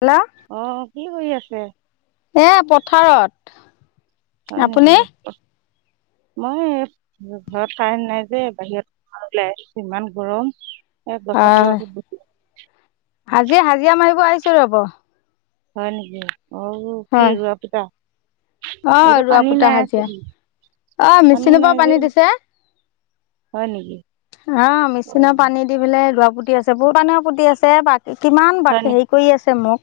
Hello অ কি কৰি আছে। এ পথাৰত। হয় আপুনি নেকি মই ঘৰত কাৰেণ্ট নাই যে বাহিৰত। [unintelligible] ইমান গৰম এ গছৰ তলতে বহি হাজিয়া হাজিয়া মাৰিব আহিছো ৰ'ব। হয় নেকি? অ কি হয় ৰোৱা কিবা? অ এতিয়া ৰোৱা পানী পুতা নাই। হাজিৰা অ পানী মেচিনৰ নাই পৰা যে। দিছে হয় নেকি? অ মেচিনৰ পানী দি পেলাই ৰুৱা পুতি আছে। বহুত মানুহে পুতি আছে কিমান হয় বাকি হেই নেকি কৰি আছে মোক।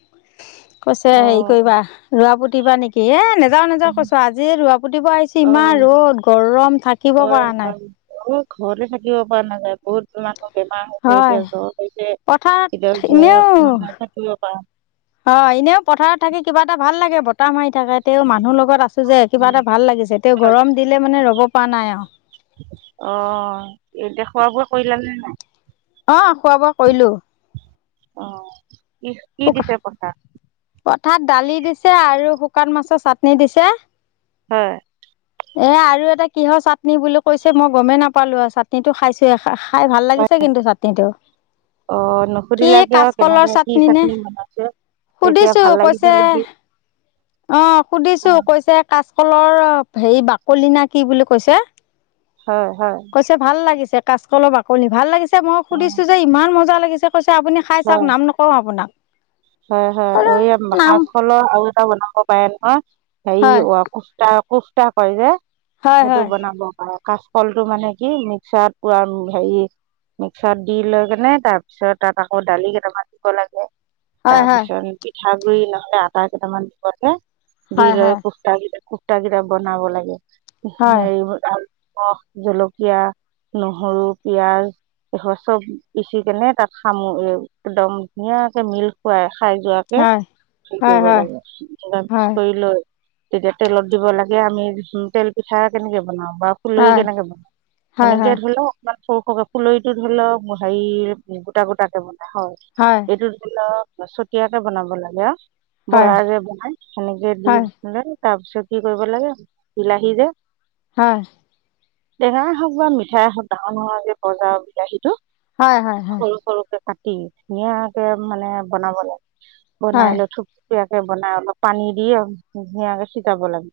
কৈছে, অ হেই কৰিবা। ৰোৱা পুতিবা নেকি? এ নেযাও নেযাও কৈছো আজিয়ে ৰোৱা পুতিব আহিছোঁ। অ ইমান ৰ'দ গৰম থাক হয়, ভাল অ ঘৰতো থাকিব পৰা নাযায়। বহুত মানুহ বেমাৰ হৈছে। হয় এতিয়া জ্বৰ হৈছে পথাৰত কেতিয়া জ্বত এনেও মানে থাকিব পাৰা নাই। অ এনেও পথাৰত থাকি কিবা এটা ভাল লাগে, বতাহ মাৰি থাকে তে হয় মানুহৰ লগত আছে যে কিবা নেকি? এটা ভাল লাগিছে। তেও হয়। গৰম দিলে মানে ৰ'ব পৰা নাই আও। অ এতিয়া খোৱা-বোৱা কৰিলা নে নাই? অ, খোৱা-বোৱা কৰিলোঁ। অ কি কি দিছে পইচা? তাত দালি দিছে আৰু শুকান মাছৰ চাটনি দিছে। হয়। এ আৰু এটা কিহৰ চাটনি বুলি কৈছে, মই গমেই নাপালো আৰু চাটনিটো খাইছো এ খাই ভাল লাগিছে কিন্তু চাটনিটো। অ কি নুসুধিলা কিয়? কাচকলৰ কেনেকে কি নে চাটনি বনাইছে? তেতিয়া সুধিছো ভাল লাগিছে কৈছে যদি অ অ সুধিছো কৈছে কাচকলৰ হেৰি বাকলি না কি বুলি কৈছে। হয় হয় কৈছে ভাল লাগিছে। কাচকলৰ বাকলি ভাল লাগিছে, মই অ সুধিছো যে ইমান মজা লাগি গৈছে আপুনি খাই চাওক। নাম নকও আপোনাক। হয়-হয়, বোলো এই নাম কাচকলৰ আৰু এটা বনাব পাৰে নহয়। হেৰি হয় অ কুচা কোচা কৰে যে হয় সেইটো হয় বনাব সপাই। কাচকলটো মানে কি মিক্সাৰত পৰা হেৰি মিক্সাৰত দি লৈ কেনে তাৰ পিছত তাত আকৌ দালি কেইটামান দিব লাগে। হয় তাৰ হয় পিছত পিঠাগুৰি নহলে আটা কেইটামান দিব লাগে। দি হয় লৈ পোষ্টা কেইটা পুস্তা বিলাক বনাব লাগে। হয় হেৰি হল ৰস, জলকীয়া, নহৰু, পিয়াজ এই চব পিচি কেনে তাত খানো। এ একদম ধুনীয়াকে মিল্ক ঢাক খুৱাই খাই যোৱাকে হয় হেৰি হয় কৰিব হয় লাগে, এবাৰ মিক্স হয় কৰি লৈ তেতিয়া তেলত দিব লাগে। আমি উম তেল পিঠা কেনেকে বনাওঁ বা ফুলৰি হয় কেনেকে বন হয় সেনেকে হয় ধৰিলেও অকমান সৰু সকে ফুলৰিটো ধৰি লও হেৰি গোটা গোটাে বনাই হয় এইটো ধৰি লওঁক চতিয়াকে বনাব লাগে আও। হয় বৰা যে বনাই সেনেকে হয় দিপিনে তাৰ পিছত কি কৰিব লাগে বিলাহী যে হা। টেঙাই হওক বা মিঠাই হওক, ডাঙৰ ডাঙৰকে বজাৰৰ বিলাহীটো হয় হয় হয় হয় হয় সৰু সৰুকে কাটি কাটি ধুনীয়াকে মানে বনাব লাগে। বনাই হয় লৈ থোপ থূপ থূপিয়াকে বনাই অলপ পানী দি ধুনীয়াকে ছিটাব লাগে।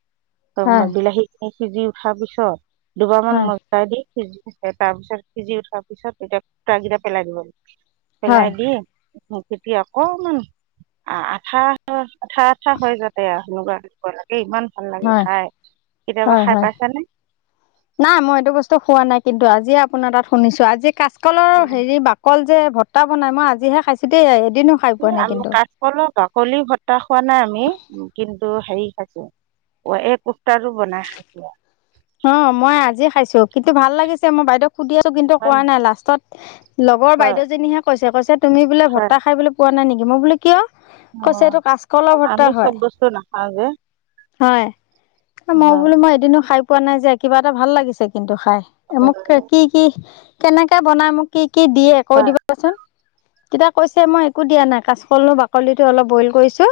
হয় [unintelligible] বিলাহী সিজি উঠাৰ পিছত দুবাৰ মান হয় মজলাই দি সিজি তাৰ পিছত সিজি উঠাৰ পিছত এতিয়া পুটাকিটা পেলাই দিব লাগে। পেলাই দি তেতিয়া অকমান আঠা আঠা আঠা হয় যাতে সেনেকোৱা। ইমান ভাল লাগে হয় খাই। কেতিয়াবা হয় খাই হয় পাইছানে? নাই, মই এইটো বস্তু খোৱা নাই। কিন্তু আজি আজিয়ে আপোনাৰ তাত শুনিছো। আজি কাচকলৰ হেৰি বাকল যে ভত্তা বনাই মই আজিহে খাইছো দেই। এদিনো খাই পোৱা নাই আমি কিন্তু কাচকলৰ বাকলি ভট্টা খোৱা নাই আমি, কিন্তু হেৰি খাইছো এই কুটাটো বনাই খাইছো আৰু অ মই আজি খাইছো কিন্তু ভাল লাগিছে মই বাইদেউক সুধিয়ো কিন্তু হয় কোৱা নি? নাই লাষ্টত লগৰ হয় বাইদেজনীহে কৈছে কৈছে তুমি বোলে হয় ভতা খাই বোলে পোৱা নাই নেকি মই বোলো কিয় কৈছে অঁ এইটো কাচকল ভৰ্তা আমি হয়। চব বস্তু নাখাওঁ যে হয় মই হয় বোলো মই এদিনো খাই পোৱা নাই যে কিবা এটা ভাল লাগিছে কিন্তু খাই, মোক কি-কি কেনেকে বনাই মোক কি কি দিয়ে কৈ হয় দিবাচোন তেতিয়া কৈছে মই একো দিয়া নাই কাচকলো বাকলিটো অলপ বইল কৰিছোঁ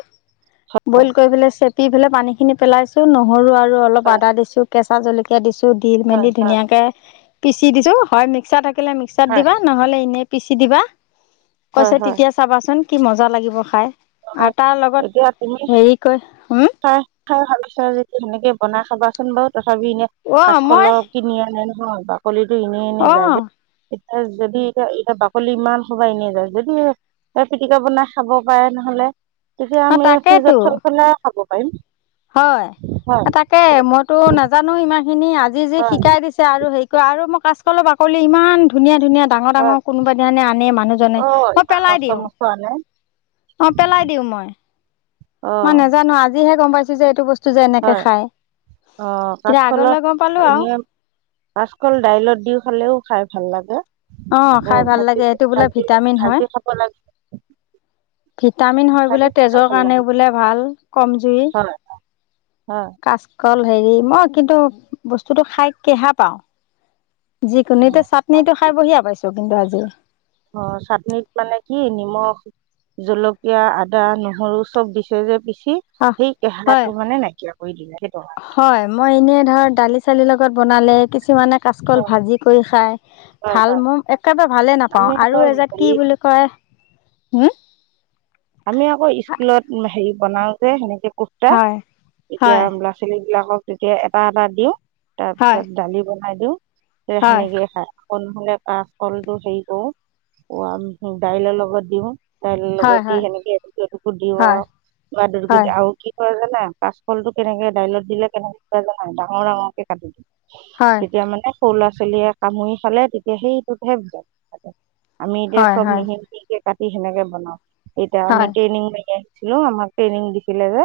বইল কৰি পেলালে চেপি পেলাই পানী খিনি পেলাইছো নহৰু আৰু অলপ হয় আদা দিছো কেঁচা জলকীয়া দিছো দি হয় হয় মেলি হয় ধুনীয়াকে পিচি দিছো হয় মিক্সাৰ থাকিলে মিক্সাত হয় দিবা নহ'লে এনেই পিচি দিবা হয় কৈছে হয় তেতিয়া চাবাচোন কি মজা লাগিব খাই অঁ আৰু তাৰ লগত এতিয়া তুমি হেৰি কৈ হম খাই খাই ভালপাইছ যদি সেনেকে বনাই খাবাচোন বাৰু তথাপি এনে অ' মই কাচকলৰ কিনি আনে নহয় বাকলিটো এনেই-এনেই যায় দেই। অ' এ যদি এতিয়া-এতিয়া বাকলি ইমান সোপাই এনেইয়ে যায় যদি পিটিকা বনাই খাব পাৰে নহলে তেতিয়া আমি তাকেইতো ফ্ৰিজত থৈ পেলাই খাব পাৰিম। হয় হয় তাকে মইতো নাজানো ইমান খিনি আজি যে হয় শিকাই দিছে আৰু হেৰি কৰা আৰু মই কাচকলৰ বাকলি ইমান ধুনীয়া ধুনীয়া হয় ডাঙ-ডাঙৰ কোনোবা এদিনাখনি আনে মানুহজনে অ' মই ইমান পেলাই মস্ত দিওঁ। মস্ত আনে অঁ পেলাই দিওঁ মই। অ' মই নাজানো আজিহে গম পাইছো যে এইটো বস্তু যে এনেকে হয় খাই। অ কাচকলৰ আৰু এনে কাচকল দাইলত দি খালেও খাই ভাল লাগে অ আকৌ খাই ভাল লাগে ভাজি এইটো বোলে ভাজি ভিটামিন হয় ভাজি খাব লাগে ভিটামিন হয় ভাজি বোলে খালেও তেজৰ ভাল কাৰণে লাগে বোলে ভাল কম জুৰি। হয় হয় কাচকল হেৰি মই কিন্তু বস্তুটো খাই কেহা পাও যিকোনো অ' চাটনিটো বেয়া পাইছো কিন্তু আজি অ চাটনিত মানে কি নিমখ জলকীয়া, আদা, নহৰু চব দিছে যে পিচি আহ সেই হয় কেহাটো মানে নাইকিয়া কৰি সেইটো হয় মই এনেই ধৰক দালি চালিৰ লগত বনালে কিছুমানে কাচকল ভাজি কৰি খায় ভাল হয় মোৰ একেবাৰে ভালে নাপাওঁ আমি আকৌ আৰু এজাত কি হেৰি বুলি কয় হম আমি আকৌ স্কুলত হেৰি বনাও যে সেনেকে কুৰ্তা হয় এতিয়া হয় ল'ৰা -ছোৱালী বিলাকক তেতিয়া এটা-এটা দিওঁ হয় তাৰপিছত দালি বনাই দিওঁ সেয়া হয় সেনেকেই খাই। নহ'লে কাচকলটো হেৰি কৰো দাইলৰ লগত দিওঁ দাইলৰ হয় লগত দি হয় সেনেকে এটকো-এটকো দিওঁ হয় আৱ হয় আৰু কি খোৱা যেনাই কাচফলটো কেনেকে দাইলত দিলে কেনেকে খোৱা নাই ডাঙৰ ডাঙৰ কে কাটি দি হয় তেতিয়া মানে সৰু ল'ৰা-ছোৱালীয়ে কামুৰি খালে তেতিয়া সেইটোতহে আমি এতিয়া হয় চব হয় মিহি মিহিকে কাটি সেনেকে বনাও। এতিয়া আমি হয় ট্ৰেইনিং মাৰি ছিলো আমাক ট্ৰেইনিং দিছিলে যে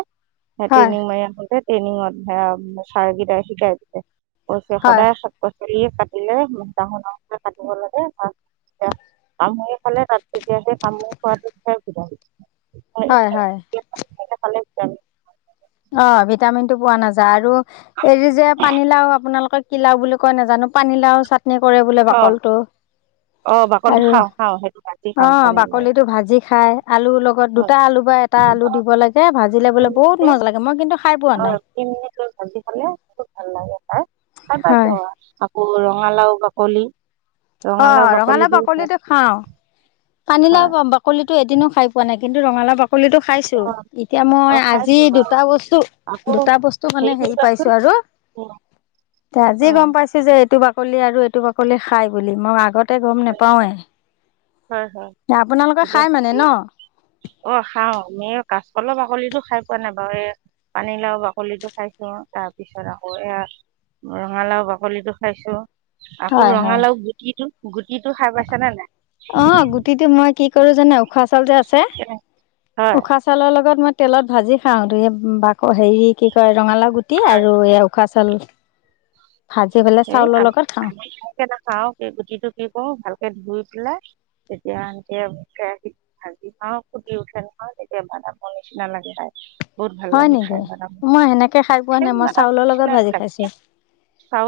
সেই হয় ট্ৰেইনিং মাৰি আহোতে ট্ৰেইনিঙত সেয়া ছাৰকেইটাই শিকাই দিছে কৈছে হয় সদায় পাছলি কাটিলে ডাঙৰ-ডাঙৰকে কাটিব লাগে তাৰ পালে তাত তেতিয়া যে কামোৰ কৰাটো সুবিধা হৈছে হয়-হয় খালে ভিটামিন ভিটামিনটো পোৱা নাযায় আৰু এৰি যে পানীলাও আপোনালোকৰ কি লাও বুলি কয় নাজানো পানীলাও চাত নি কৰে বোলে অঁ বাকলটো। অঁ বাকলিটো আৰু খাওঁ খাওঁ সেইটো ভাজি অ খাওঁ পানী লগত বাকলিতো ভাজি খাই আলুৰ লগত হয় দুটা আলু বা এটা আলু দিব লাগে ভাজিলে বোলে বহুত মজা লাগে মই কিন্তু খাই পোৱা অ নাই তিনি মিনিট ভাজি খালে খোব ভাল লাগে খাই পাইছ হয় আকৌ ৰঙালাও বাকলি অহ, ৰঙালাও বাকলিটো খাও খাই পানীলাও বা- বাকলি এদিনো খাই পোৱা নাই কিন্তু ৰঙালাও বাক বাকলিটো খাইছো অঁ এতিয়া অঁ মই আজি খাইছোঁ বাৰু দুটা বস্তু- দুটা বস্তু মানে হেৰি পাইছো আৰু উম তে আজি গম পাইছো যে এইটো বাক বাকলি আৰু এইটো বাকলি খাই বুলি মই আগতে গম নেপাওৱেই। হয়-হয় ন [unintelligible] অ খাও আমি কা [unintelligible] কলৰ বাকলিটো খাই পোৱা নাই বাৰু এই পানীলাও বাকলিটো খাইছো তাৰ পিছত আকৌ এয়া ৰঙালাও বাকলিটো খাইছোঁ। আকৌ হয় হয় ৰঙালাউ গুটিটো- গুটিটো খাই পাইছা নে নাই? অহ, গুটিটো মই কি কৰো যানে উশাহ চাউল যে আছে কেনে হয়, উশাহ চাউলৰ লগত মই তেলত ভাজি খাওঁ হেৰি কি কয় ৰঙালাউ গুটি হয়, আৰু এই উখা চাউল। ভাজি পেলাই সেই চাউলৰ আমি লগত খাওঁ [unintelligible] নাখাও সেই গুটিটো কি কৰো ভালকে ধুই পেলাই তেতিয়া আনকে কেৰাহীত ভাজি খাওঁ ফুটি উঠে নহয় তেতিয়া বাদামৰ নিচিনা লাগে খায়। হয় নেকি মই সেনেকে খাই পোৱা ছেম নাই মই বাদামৰ চাউলৰ লগত ভাজি খাইছো।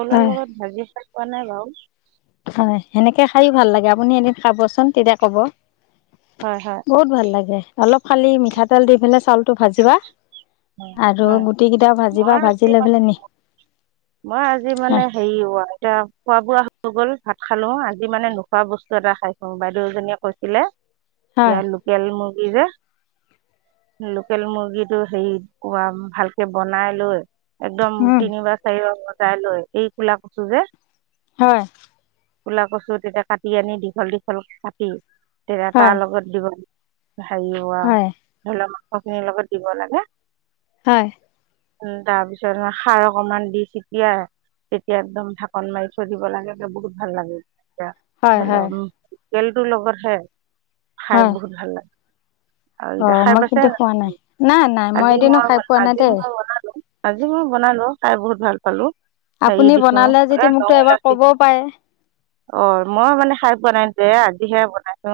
ফুলৰ হয় লগত ভাজি খাই পোৱা নাই বাৰু। হয়, সেনেকে খাইয়ো ভাল লাগে আপুনি এদিন খাবচোন তেতিয়া ক'ব। হয় হয় বহুত ভাল লাগে অলপ খালি মিঠাতেল দি পেলাই চাউলটো ভাজিবা। হয় আৰু হয় গুটিকেইটা মই ভাজিবা আজি ভাজি লৈ পেলাই মি [unintelligible] মই আজি মানে হেৰি ৱাতা খোৱা-বোৱা [unintelligible] গল ভাত খালো আজি মানে নোখোৱা বস্তু এটা খাইছো বাইদেউ এজনীয়ে কৈছিলে হয় ইয়াৰ লোকেল মুৰ্গী যে লোকেল মুৰ্গীটো হেৰি উহাম ভালকে বনাই লৈ একদম উম তিনিবাৰ চাৰিবাৰ চাই লৈ এই কোলা কচু যে হয় কোলা কচু তেতিয়া কাটি আনি দীঘল -দীঘল কাটি তেতিয়া হয় তাৰ লগত দিব ভাজিব আই হয় ধৰি লক মাংস খিনিৰ লগত দিব লাগে। হয়। উম, তাৰ পিছত খাৰ অকমান দি চটিয়াই তেতিয়া একদম ঢাকন মাৰি থৈ দিব লাগে বহুত ভাল লাগে। এয়া হয় ধৰি হয় লও উম তেলটোৰ লগত হে খাই বহুত ভাল লাগে। আৰু এতিয়া অহ, খাই মই পাইছে কিন্তু খোৱা নাই-নাই-নাই আজি মই আজি মই বনালো- আজি মই বনালো খাই বহুত ভাল পালো। হেৰি আপুনি দিছো বনালে যদি এই লং, মোকতো এবাৰ ইলাচী ক'বও পাৰে অহ মই মানে খাই পোৱা নাই। যে আজিহে বনাইছো,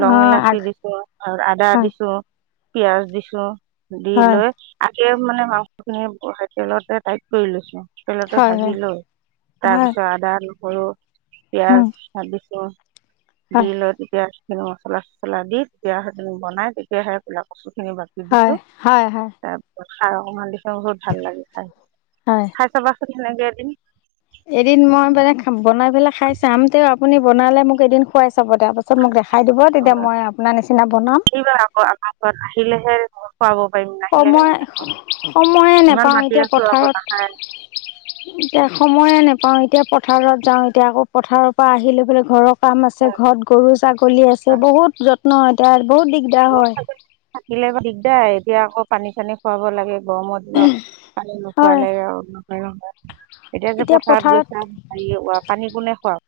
লং, অঁ ইলাচি আগ দিছো আৰু আদা হয় দিছো পিয়াজ দিছো, দি হয় লৈ [unintelligible] তেলতে হয় ভাজি লৈ তাৰ হয় পিছত আদা, নহৰু, হয় পিয়াঁজ ভাজিছো দি হয় লৈ তেতিয়া সেইখিনি মছলা- চছলা দি তেতিয়া সেইখিনি বনাই তেতিয়াহে কোলা কচু খিনি বাছি দিছো। হয় হয় -হয় খাৰ অকমান দিলে বহুত ভাল লাগে খাই হয় খাই চাবাচোন সেনেকে এদিন। এদিন মই মানে বনাই পেলাই খাই চাম তেও আপুনি বনালে মোক এদিন খুৱাই চাব তাৰ পাছত মোক দেখা খাই দিব তেতিয়া মই আপোনাৰ নিচিনা বনাম। আহিবা আকৌ আমাৰ ঘৰত আহিলেহে খোৱাব পাৰিম নাহিলে সময় কেনেকৈ খোৱাম -সময়ে ইমান নোপাওঁ মাতি এতিয়া আছোঁ আকৌ পথাৰত নাখায় এতিয়া সময়ে নোপাও এতিয়া পথাৰত যাওঁ এতিয়া আকৌ পথাৰৰ পৰা আহি লৈ পেলাই ঘৰক কাম আছে ঘৰত গৰু, ছাগলী আছে বহুত যত্ন হয় তে আৰ বহুত দিগদাৰ হয়। থাকিলে দিগদাৰ এতিয়া আকৌ পানী চানী খুৱাব লাগে। গৰমৰ দিনত পানী হয় নোখোৱালে আৰু ন। এতিয়া যে পথাৰত গৈছা পানী কোনে খোৱা?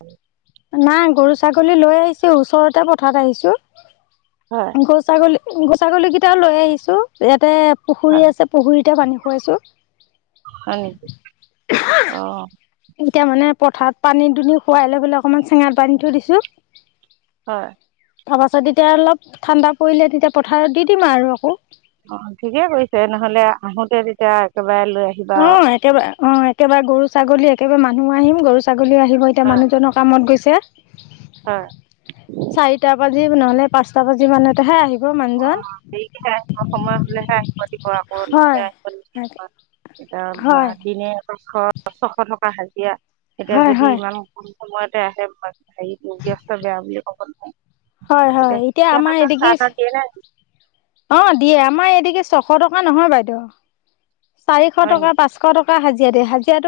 নাই গৰু, ছাগলী লৈ আহিছো ওচৰতে পথাৰত আহিছো হয় গৰু, ছাগলী [unintelligible] উম গৰু, ছাগলীকেইটাও লৈ আহিছোঁ। ইয়াতে [unintelligible] পুখুৰী হয় আছে পুখুৰীতে পানী খুৱাইছো। অ এতিয়া মানে পথাৰত পানী দুনি খোৱাই লৈ পেললে অকমান চেঙাত পানী থৈ দিছো। হয়। তাৰ পাছত এতিয়া অলপ ঠাণ্ডা পৰিলে তেতিয়া পথাৰত দি দিম আৰু আকৌ। অ ঠিকে কৈছে নহলে আহোতে তেতিয়া [unintelligible] আহিবা অ একেবাৰে, অ একেবাৰে গৰু, ছাগলী একেবাৰে মানুহো আহিম গৰু, ছাগলী আহিব এতিয়া হয় মানুহজনৰ কামত গৈছে। [inaudible] হয় চাৰিটা বাজি নহলে পাঁচটা বাজি মানতে হে আহিব। [unintelligible] অ সকেই আহিব সময় হলেহে। কৰা আকৌ ন হয় আহ হয় এতিয়া মানে হয় দিনে শ ছশ টকা হাজিৰা এতিয়া যদি হয় ইমান কম সময়তে আহে হেৰিত ব্যস্ত বেয়া বুলি ক'ব নোৱাৰো। হয় হয় এতিয়া আমাৰ এদিগি তাহ দিয়ে নে অ দিয়ে আমাৰ এদিগি চ এশ টকা নহয় বাইদেউ চাৰিশ হয় টকা নেকি পাঁচশ টকা হাজিৰা দিয় হাজিৰা।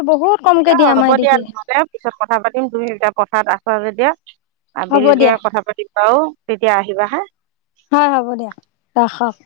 হ'ব দিয়া নহ'লে পিছত কথা পাতিম তুমি যেতিয়া পথাত আছা যেতিয়া হ'ব আবেলিকে দিয়া কথা পাতিম বাও তেতিয়া আহিবা হা। হয় হ'ব দিয়ক ৰাখক।